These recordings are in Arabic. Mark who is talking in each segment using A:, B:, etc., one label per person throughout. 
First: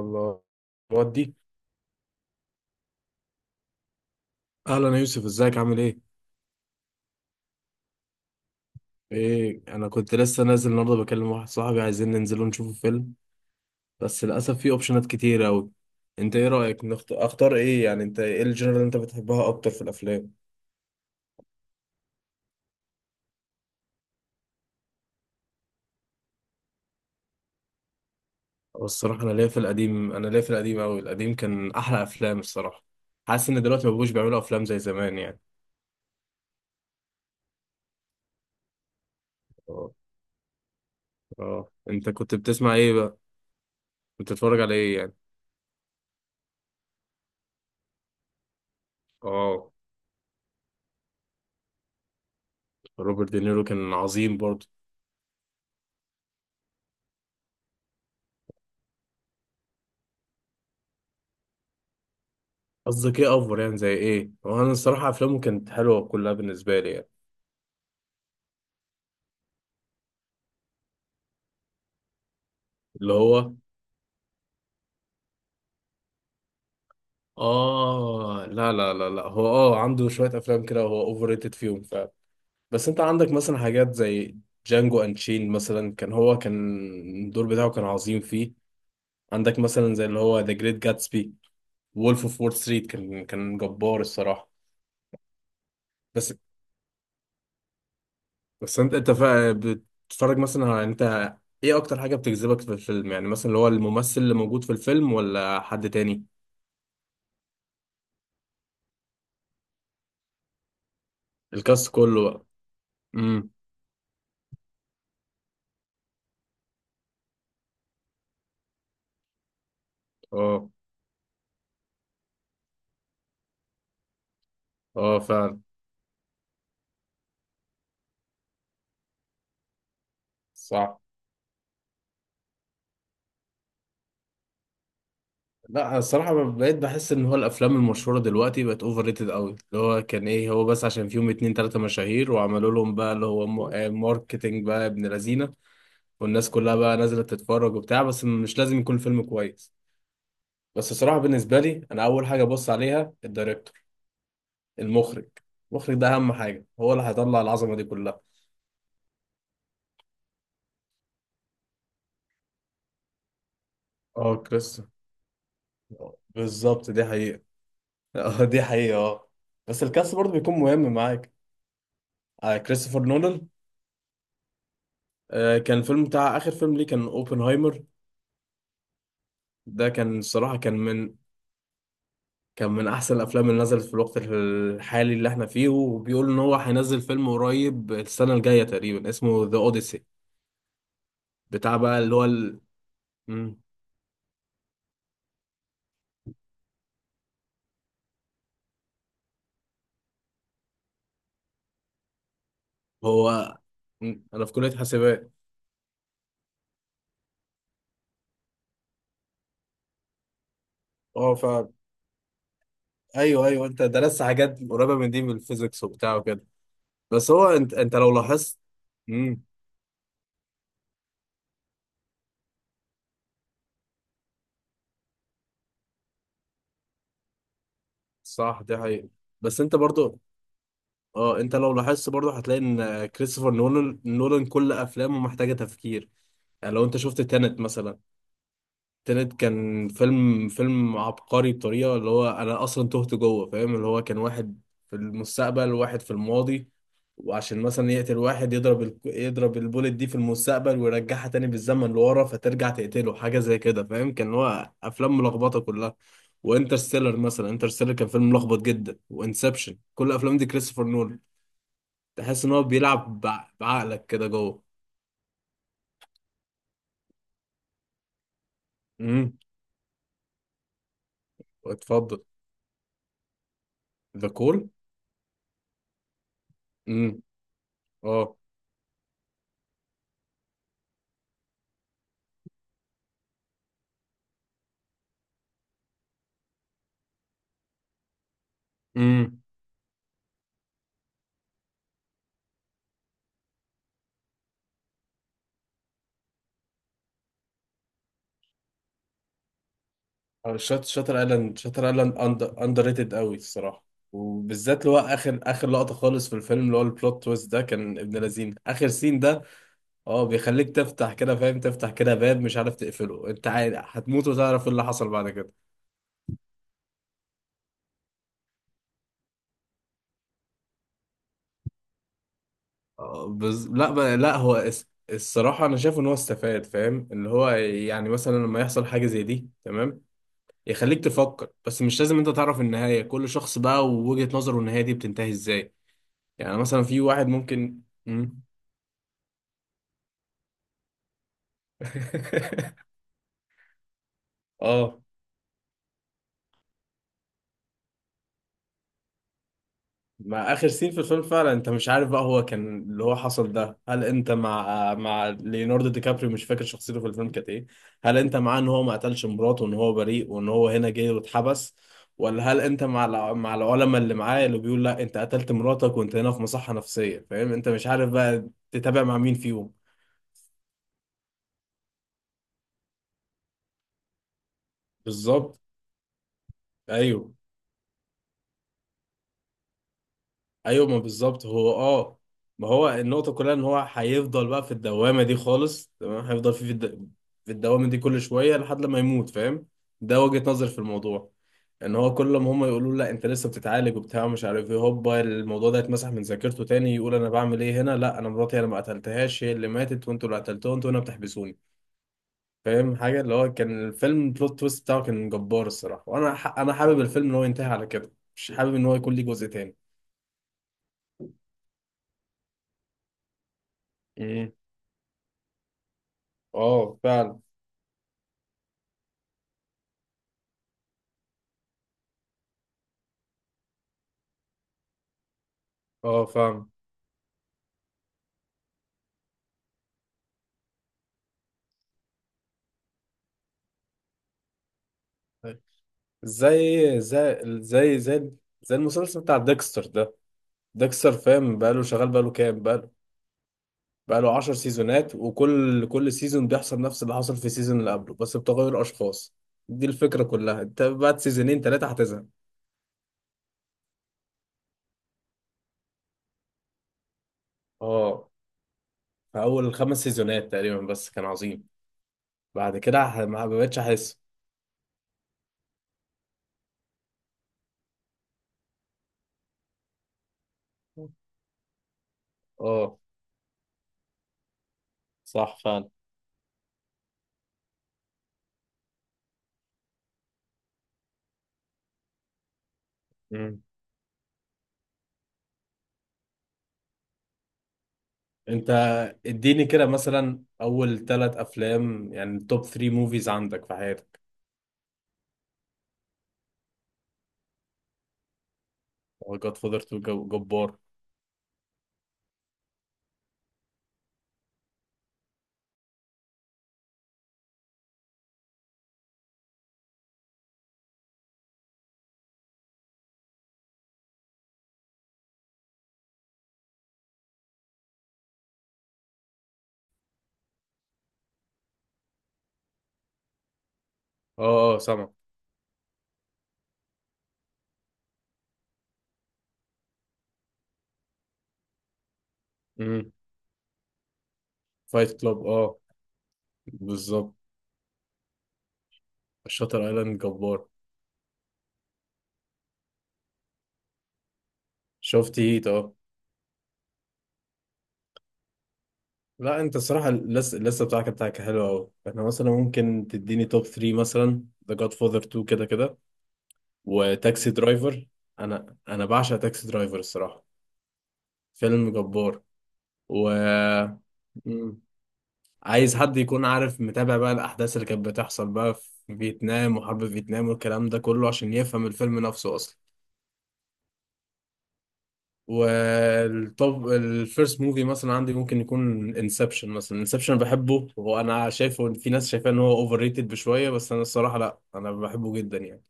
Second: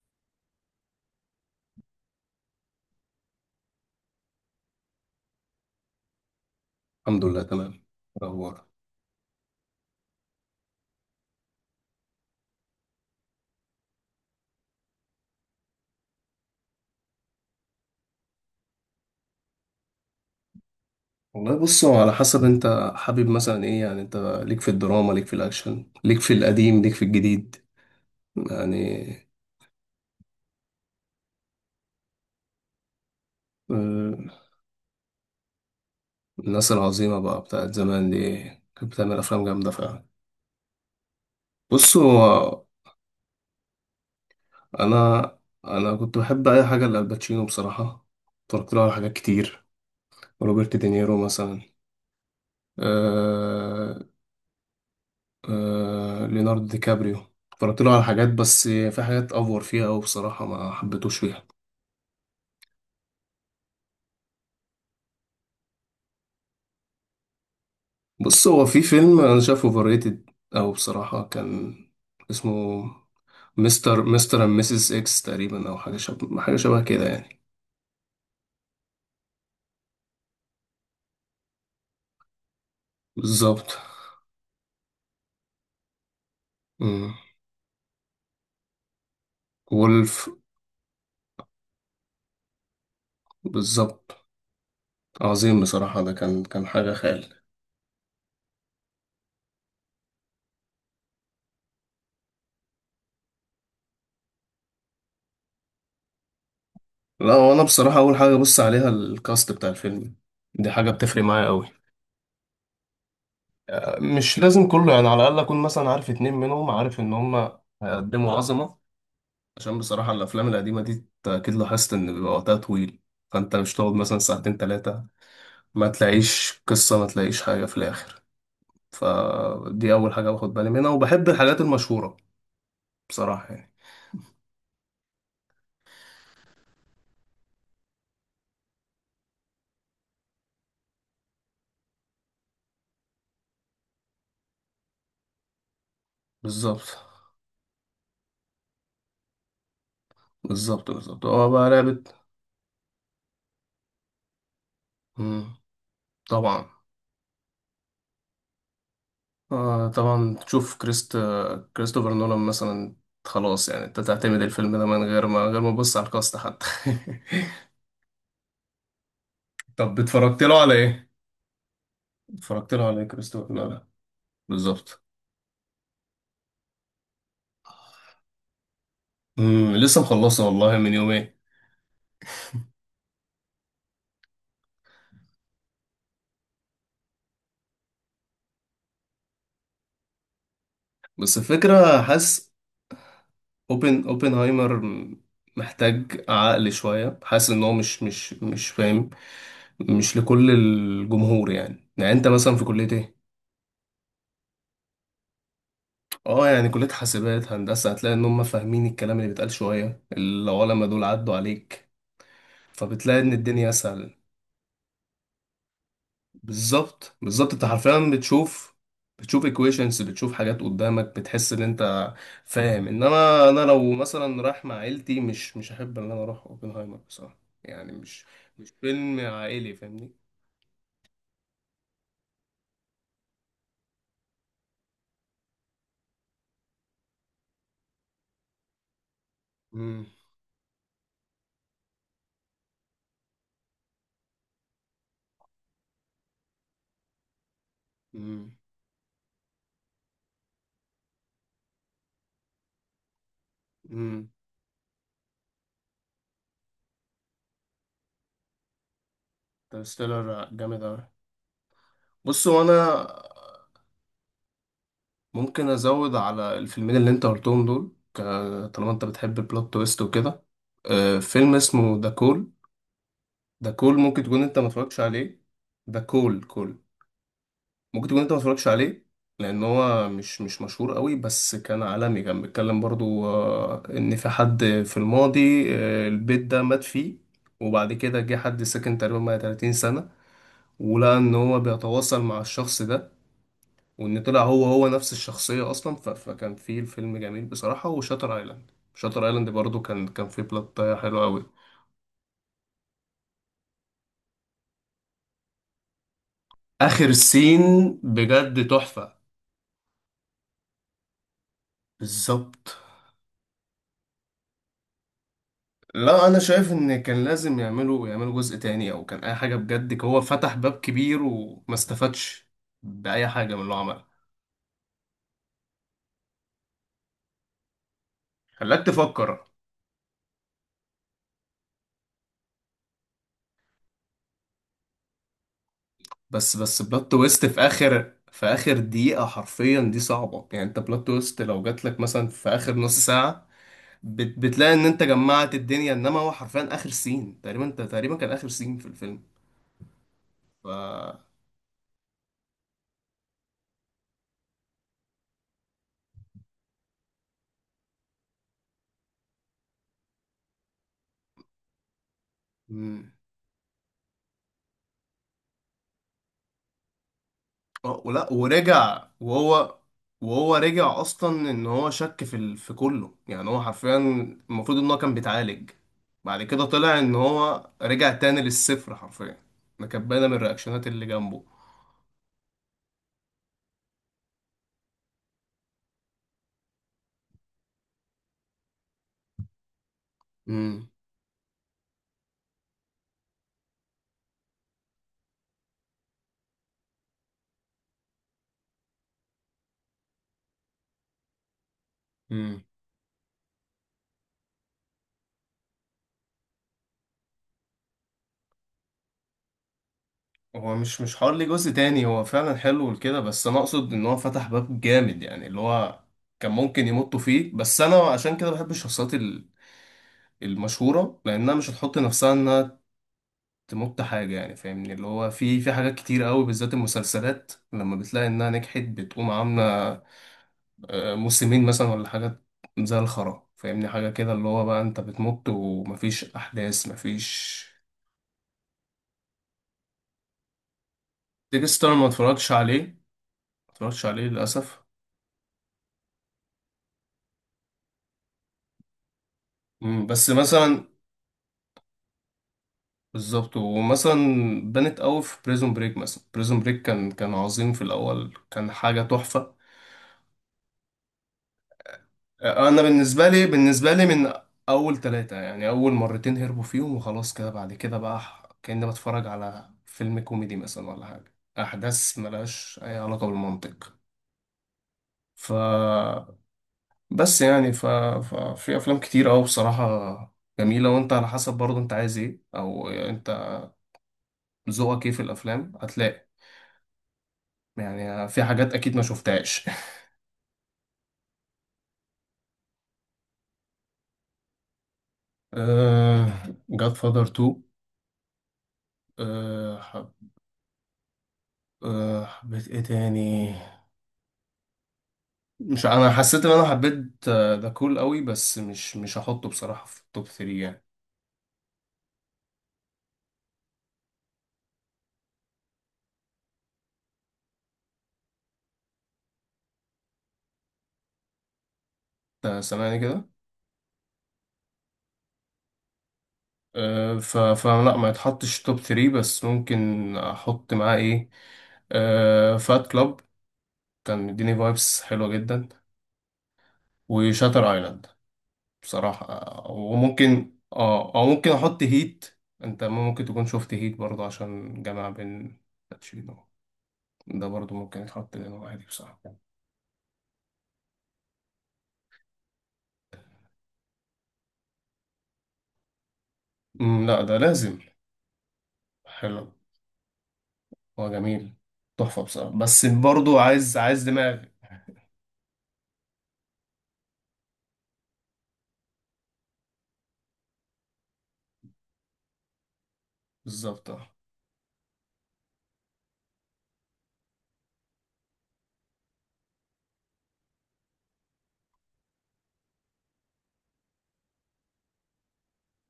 A: الله ودي. اهلا يا يوسف، ازيك؟ عامل ايه؟
B: الحمد لله تمام. إيه الاخبار؟
A: ايه، انا كنت لسه نازل النهارده بكلم واحد صاحبي، عايزين ننزل نشوف فيلم. بس للاسف في اوبشنات كتير قوي. انت ايه رايك؟ اختار ايه يعني؟ انت ايه الجنرال اللي انت بتحبها اكتر في الافلام؟
B: والله بص هو على حسب انت حابب مثلا ايه، يعني انت ليك في الدراما، ليك في الاكشن، ليك في القديم، ليك في الجديد
A: هو
B: يعني.
A: الصراحه انا ليا في القديم قوي. القديم كان احلى افلام الصراحه. حاسس ان دلوقتي ما بقوش
B: آه،
A: بيعملوا افلام زي زمان يعني.
B: الناس العظيمة بقى بتاعت زمان دي كانت بتعمل افلام جامدة
A: اه.
B: فعلا.
A: اه،
B: بص
A: انت كنت
B: هو
A: بتسمع ايه بقى؟ كنت بتتفرج على ايه يعني؟
B: انا انا كنت بحب اي حاجة لالباتشينو بصراحة. اتفرجت له على حاجات كتير.
A: اه.
B: روبرت دينيرو مثلا.
A: روبرت دينيرو كان
B: آه.
A: عظيم برضه.
B: آه، ليوناردو دي كابريو. اتفرجت له على حاجات، بس في حاجات افور فيها أوي بصراحة، ما حبيتوش فيها.
A: قصدك ايه افور يعني؟ زي ايه؟ وانا الصراحه افلامه كانت حلوه كلها بالنسبه لي يعني.
B: بص هو في فيلم انا شايفه اوفر ريتد او بصراحه كان اسمه
A: اللي هو
B: مستر اند ميسيس اكس تقريبا، او حاجه شبه كده يعني.
A: اه. لا لا لا لا، هو عنده شويه افلام كده هو اوفر ريتد فيهم فعلا. بس انت عندك مثلا
B: بالظبط.
A: حاجات زي جانجو انشين مثلا، كان هو كان
B: امم.
A: الدور بتاعه كان عظيم فيه. عندك مثلا زي اللي
B: وولف.
A: هو ذا جريت جاتسبي، وولف اوف وول ستريت، كان كان جبار
B: بالظبط،
A: الصراحه.
B: عظيم بصراحه، ده
A: بس
B: كان حاجه خيال.
A: بس بتتفرج مثلا على انت ايه اكتر حاجه بتجذبك في الفيلم يعني؟ مثلا اللي هو الممثل اللي موجود في الفيلم ولا حد تاني؟
B: لا، وانا بصراحه اول حاجه ابص عليها الكاست بتاع الفيلم. دي حاجه بتفرق معايا قوي.
A: الكاست كله بقى. امم
B: مش لازم كله يعني، على الاقل اكون مثلا عارف اتنين منهم، عارف ان هما هيقدموا عظمه. عشان بصراحة الأفلام
A: اه.
B: القديمة دي أنت أكيد لاحظت إن بيبقى وقتها طويل. فأنت مش تقعد مثلا ساعتين تلاتة
A: اه فعلا.
B: ما تلاقيش قصة، ما تلاقيش حاجة في الآخر. فدي أول حاجة باخد بالي منها،
A: صح.
B: وبحب الحاجات المشهورة بصراحة يعني.
A: لا الصراحة بقيت بحس ان هو الافلام المشهورة دلوقتي بقت اوفر ريتد قوي، اللي هو كان ايه، هو بس عشان فيهم اتنين تلاتة مشاهير وعملوا لهم بقى اللي هو ماركتينج بقى ابن لذينة، والناس كلها بقى
B: بالظبط،
A: نازلة تتفرج وبتاع، بس مش لازم يكون الفيلم كويس.
B: بالظبط
A: بس الصراحة
B: بالظبط، هو
A: بالنسبة
B: بقى
A: لي
B: لعبة.
A: انا اول حاجة ببص عليها الدايركتور، المخرج.
B: مم.
A: المخرج ده اهم
B: طبعا.
A: حاجة، هو اللي هيطلع العظمة دي كلها.
B: آه طبعا، تشوف كريستوفر نولان مثلا. خلاص يعني أنت
A: اه
B: تعتمد الفيلم ده
A: كريستوفر.
B: من غير ما تبص على الكاست حتى.
A: بالظبط، دي حقيقة. اه دي حقيقة اه. بس
B: طب
A: الكاست برضه
B: اتفرجت
A: بيكون
B: له على
A: مهم
B: إيه؟
A: معاك. آه
B: اتفرجت له على
A: كريستوفر
B: إيه
A: نولان.
B: كريستوفر نولان؟ بالظبط.
A: آه، كان الفيلم بتاع آخر فيلم ليه كان اوبنهايمر. ده
B: لسه
A: كان
B: مخلصه
A: الصراحة كان
B: والله من
A: من
B: يومين.
A: كان من أحسن الأفلام اللي نزلت في الوقت الحالي اللي احنا فيه، وبيقول إن هو هينزل فيلم قريب السنة الجاية تقريبا اسمه ذا أوديسي.
B: بس
A: بتاع بقى
B: الفكرة حاسس
A: مم.
B: اوبنهايمر محتاج عقل شوية. حاسس ان هو مش فاهم. مش لكل الجمهور يعني انت مثلا في كلية ايه؟
A: هو مم. أنا في كلية حاسبات.
B: اه يعني كلية حاسبات هندسة هتلاقي ان هم فاهمين الكلام اللي بيتقال، شوية العلماء دول
A: اه
B: عدوا
A: ف
B: عليك. فبتلاقي ان
A: أيوه أيوه،
B: الدنيا
A: أنت
B: اسهل.
A: درست حاجات قريبة من دي من الفيزيكس وبتاع وكده.
B: بالظبط
A: بس هو
B: بالظبط، انت
A: أنت أنت
B: حرفيا
A: لو لاحظت
B: بتشوف.
A: مم.
B: بتشوف equations، بتشوف حاجات قدامك، بتحس ان انت فاهم. انما انا لو مثلا رايح مع عيلتي مش هحب ان انا اروح اوبنهايمر بصراحة. يعني مش
A: صح
B: مش
A: دي حقيقة.
B: فيلم
A: بس
B: عائلي
A: انت
B: فاهمني.
A: برضو اه، انت لو لاحظت برضو هتلاقي ان كريستوفر نولان كل افلامه محتاجة تفكير. يعني لو انت شفت تانت مثلا، التالت كان
B: امم.
A: فيلم عبقري بطريقة اللي هو أنا أصلا تهت جوه. فاهم، اللي هو كان واحد في المستقبل وواحد في الماضي، وعشان مثلا يقتل واحد
B: امم.
A: يضرب يضرب البوليت دي في المستقبل ويرجعها تاني بالزمن لورا فترجع تقتله، حاجة زي كده فاهم؟
B: امم.
A: كان هو أفلام ملخبطة كلها. وانترستيلر مثلا، انترستيلر كان فيلم ملخبط جدا، وانسبشن، كل
B: انترستيلر
A: الأفلام دي
B: جامد
A: كريستوفر
B: اوي.
A: نولان. تحس
B: بص
A: إن
B: هو
A: هو
B: انا
A: بيلعب بعقلك كده جوه.
B: ممكن ازود على الفيلمين اللي انت قلتهم دول، طالما انت بتحب
A: امم.
B: البلوت تويست وكده. آه، فيلم اسمه ذا
A: اتفضل.
B: كول. ذا كول ممكن
A: ذا
B: تكون انت ما
A: كول.
B: اتفرجتش عليه. ده كول كول،
A: امم.
B: ممكن تكون انت
A: اه.
B: ما اتفرجتش عليه لان هو مش مشهور قوي، بس كان عالمي. كان بيتكلم برضو آه، ان في حد في الماضي، آه، البيت ده مات فيه. وبعد كده جه حد ساكن تقريبا بقى
A: امم.
B: 30 سنة، ولقى ان هو بيتواصل مع الشخص ده، وان طلع هو هو نفس الشخصية اصلا. فكان في الفيلم جميل بصراحة. وشاتر ايلاند، شاتر ايلاند برضو كان فيه
A: أو
B: بلوت
A: شات شاتر
B: حلو قوي.
A: ايلاند شاتر ايلاند اندر ريتد قوي الصراحه. وبالذات اللي هو اخر لقطه خالص في الفيلم، اللي هو
B: اخر
A: البلوت تويست ده
B: سين
A: كان ابن لذين
B: بجد
A: اخر
B: تحفة.
A: سين ده. اه بيخليك تفتح كده، فاهم، تفتح كده باب مش عارف
B: بالظبط.
A: تقفله، انت عارف هتموت وتعرف ايه اللي حصل بعد كده.
B: لا، انا شايف ان كان لازم يعملوا جزء تاني او كان اي حاجه بجد. هو فتح باب كبير وما استفادش
A: آه،
B: باي حاجه من
A: بز...
B: اللي هو
A: لا ب...
B: عملها.
A: لا هو اس... الصراحه انا شايف ان هو استفاد. فاهم، اللي هو يعني مثلا لما
B: خلاك
A: يحصل حاجه زي
B: تفكر.
A: دي تمام، يخليك تفكر، بس مش لازم انت تعرف النهايه. كل شخص بقى ووجهه نظره النهايه دي بتنتهي ازاي.
B: بس
A: يعني
B: بس
A: مثلا في
B: بلوت
A: واحد
B: تويست في
A: ممكن
B: اخر
A: مم.
B: في اخر دقيقه حرفيا دي صعبه. يعني انت بلوت تويست لو جات لك مثلا في اخر نص ساعه، بتلاقي ان
A: اه،
B: انت جمعت الدنيا. انما هو حرفيا اخر سين تقريبا، انت تقريبا كان اخر سين في الفيلم.
A: مع
B: ف
A: اخر سين في الفيلم فعلا، انت مش عارف بقى هو كان اللي هو حصل ده، هل انت مع ليوناردو دي كابريو، مش فاكر شخصيته في الفيلم كانت ايه، هل انت معاه ان هو ما قتلش مراته وان هو بريء وان هو هنا جه واتحبس، ولا هل انت مع
B: مم.
A: العلماء اللي معاه اللي بيقول لا انت قتلت مراتك وانت هنا في مصحة نفسية؟ فاهم، انت مش
B: اه،
A: عارف
B: ولا
A: بقى تتابع
B: ورجع
A: مع مين فيهم.
B: وهو رجع اصلا ان هو شك في كله يعني. هو حرفيا المفروض ان هو كان
A: بالظبط.
B: بيتعالج. بعد كده طلع ان
A: ايوه
B: هو رجع تاني للصفر حرفيا. ده كانت باينه من الرياكشنات
A: ايوه، ما
B: اللي جنبه.
A: بالظبط هو اه، ما هو النقطة كلها ان هو هيفضل بقى في الدوامة دي خالص. تمام، هيفضل في الدوامة دي كل شوية لحد لما يموت فاهم. ده وجهة نظر في
B: امم.
A: الموضوع. ان هو كل ما هم يقولوا له لا انت لسه بتتعالج وبتاع مش عارف ايه، هوبا الموضوع ده يتمسح من ذاكرته تاني يقول انا بعمل ايه هنا، لا انا مراتي انا ما قتلتهاش، هي اللي ماتت وانتوا اللي قتلتوها وانتوا هنا بتحبسوني.
B: امم.
A: فاهم، حاجة اللي هو كان الفيلم بلوت تويست بتاعه كان جبار الصراحة. انا حابب الفيلم ان هو ينتهي على كده، مش حابب ان هو يكون ليه جزء تاني.
B: هو مش حوار ليه جزء تاني، هو فعلا حلو لكده. بس انا اقصد ان هو فتح
A: امم.
B: باب جامد يعني اللي هو كان ممكن
A: اه
B: يمطوا
A: فعلا.
B: فيه. بس انا عشان كده بحب الشخصيات المشهوره، لانها مش هتحط نفسها انها تمط حاجة يعني. فاهمني اللي هو في حاجات كتير
A: اه
B: قوي
A: فاهم.
B: بالذات المسلسلات، لما بتلاقي إنها نجحت بتقوم عاملة آه، موسمين مثلا ولا حاجات زي الخرا. فاهمني حاجة كده اللي هو بقى أنت بتمط ومفيش أحداث،
A: زي زي
B: مفيش.
A: زي زي زي المسلسل بتاع ديكستر ده. ديكستر فاهم بقاله
B: ديكستر ما
A: شغال، بقاله
B: اتفرجتش
A: كام،
B: عليه
A: بقاله
B: ما اتفرجتش عليه
A: بقاله 10
B: للأسف.
A: سيزونات، وكل كل سيزون بيحصل نفس اللي حصل في السيزون اللي قبله بس بتغير اشخاص. دي
B: مم،
A: الفكرة
B: بس
A: كلها، انت
B: مثلا
A: بعد سيزونين ثلاثة هتزهق.
B: بالظبط. ومثلا بنت قوي في بريزون بريك مثلا. بريزون بريك كان عظيم في
A: اه،
B: الأول، كان حاجة
A: في
B: تحفة.
A: اول خمس سيزونات تقريبا بس كان عظيم.
B: آه،
A: بعد
B: انا
A: كده
B: بالنسبه لي
A: ما بقتش
B: بالنسبه لي
A: احس.
B: من اول ثلاثه يعني اول مرتين هربوا فيهم وخلاص كده. بعد كده بقى كاني بتفرج على فيلم كوميدي مثلا ولا حاجه، احداث ملهاش اي
A: اه
B: علاقه بالمنطق. ف
A: صح فعلا.
B: بس يعني ففي افلام كتير قوي بصراحه جميله. وانت على حسب برضه انت عايز ايه، او انت
A: مم.
B: ذوقك ايه في الافلام، هتلاقي يعني في
A: انت
B: حاجات اكيد ما
A: اديني
B: شفتهاش.
A: كده مثلا اول ثلاث افلام، يعني توب 3 موفيز عندك في حياتك.
B: أه... جاد فادر 2.
A: اه جاد
B: أه...
A: فاذر 2
B: حب...
A: جبار.
B: حبيت ايه تاني؟ مش انا حسيت ان انا حبيت ذا كول قوي، بس مش هحطه بصراحة في التوب 3 يعني. انت سامعني كده؟
A: اه اه سامع.
B: أه، ف فلا، ما يتحطش توب 3. بس ممكن احط معاه ايه؟ أه، فات
A: امم.
B: كلاب. كان مديني فايبس
A: فايت
B: حلوة
A: كلاب
B: جدا.
A: اه. بالظبط.
B: وشاتر ايلاند بصراحة.
A: شاتر ايلاند
B: وممكن
A: جبار.
B: او ممكن احط هيت. انت ممكن تكون شفت هيت برضه، عشان جمع
A: شفت
B: بين
A: هيت اه.
B: باتشينو. ده برضه ممكن يتحط لانه عادي بصراحة.
A: لا انت الصراحه اللسه اللسه بتاعك بتاعك حلوه قوي. احنا مثلا ممكن تديني توب 3 مثلا، ذا جاد فاذر 2 كده كده،
B: لا ده
A: وتاكسي
B: لازم.
A: درايفر. انا بعشق
B: حلو.
A: تاكسي درايفر الصراحه،
B: هو جميل.
A: فيلم
B: تحفة
A: جبار.
B: بصراحة، بس
A: و
B: برضو عايز دماغ.
A: مم. عايز حد يكون عارف متابع بقى الأحداث اللي كانت بتحصل بقى في فيتنام وحرب فيتنام والكلام ده كله عشان يفهم الفيلم نفسه أصلا.
B: بالظبط. اه،
A: والطب الفيرست موفي مثلا عندي ممكن يكون انسبشن مثلا. انسبشن بحبه، وانا شايفه ان في ناس شايفاه ان هو اوفر ريتد بشويه، بس انا الصراحه لا انا بحبه جدا يعني.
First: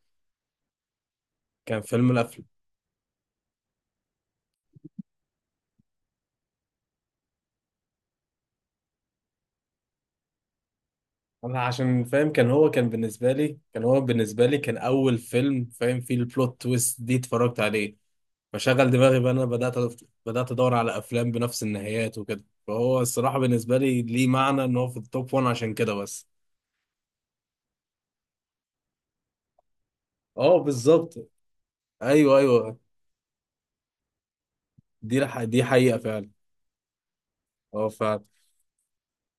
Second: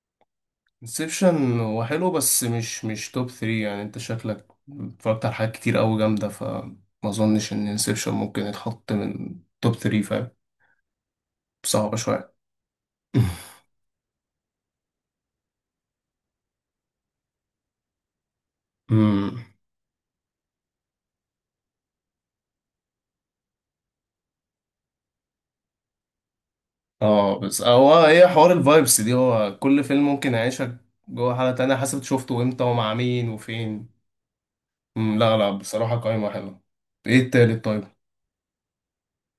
B: انسبشن
A: كان
B: هو حلو
A: فيلم
B: بس
A: القفل.
B: مش توب 3 يعني. انت شكلك اتفرجت على حاجات كتير قوي جامدة، فما اظنش ان انسبشن ممكن يتحط من توب 3 فاهم.
A: انا
B: صعبة
A: عشان فاهم
B: شوية.
A: كان هو كان بالنسبه لي كان هو بالنسبه لي كان اول فيلم فاهم فيه البلوت تويست دي اتفرجت عليه. فشغل دماغي بقى.
B: امم.
A: انا بدات بدات ادور على افلام بنفس النهايات وكده، فهو الصراحه بالنسبه لي ليه معنى ان هو في التوب 1 عشان كده بس.
B: اه، بس هو ايه حوار الفايبس دي؟ هو كل فيلم ممكن
A: اه
B: يعيشك
A: بالظبط.
B: جوه حالة تانية حسب
A: ايوه
B: شفته امتى
A: ايوه.
B: ومع مين وفين. مم، لا لا،
A: دي
B: بصراحة
A: حقيقه
B: قايمة
A: فعلا.
B: حلوة. ايه التالت طيب؟
A: اه فعلا.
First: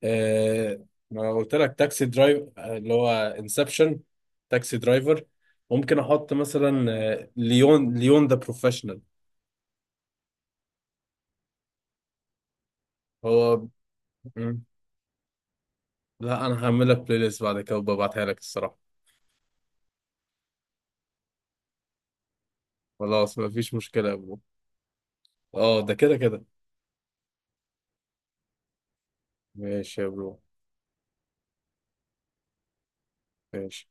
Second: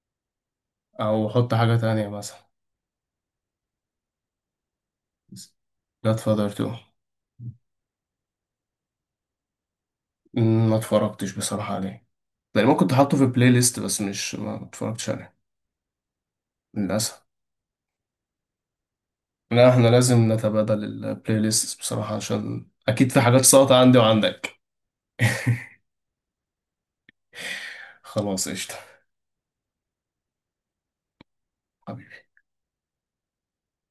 A: آه
B: او
A: ما
B: حط
A: قلت
B: حاجة
A: لك تاكسي
B: تانية
A: درايف،
B: مثلا.
A: آه، اللي هو انسبشن، تاكسي درايفر. ممكن
B: جاد
A: احط
B: فاذر 2.
A: مثلا آه، ليون ذا بروفيشنال.
B: مم، ما اتفرجتش بصراحة عليه. يعني ممكن تحطه في بلاي
A: هو
B: ليست، بس مش ما
A: مم.
B: اتفرجتش عليه
A: لا انا هعمل لك بلاي
B: للأسف.
A: ليست بعد كده وببعتها لك الصراحه.
B: لا، احنا لازم نتبادل البلاي ليست بصراحة، عشان أكيد في
A: خلاص
B: حاجات
A: ما فيش
B: ساقطة عندي
A: مشكله يا برو.
B: وعندك.
A: اه ده كده كده.
B: خلاص قشطة.
A: ماشي يا برو. ماشي.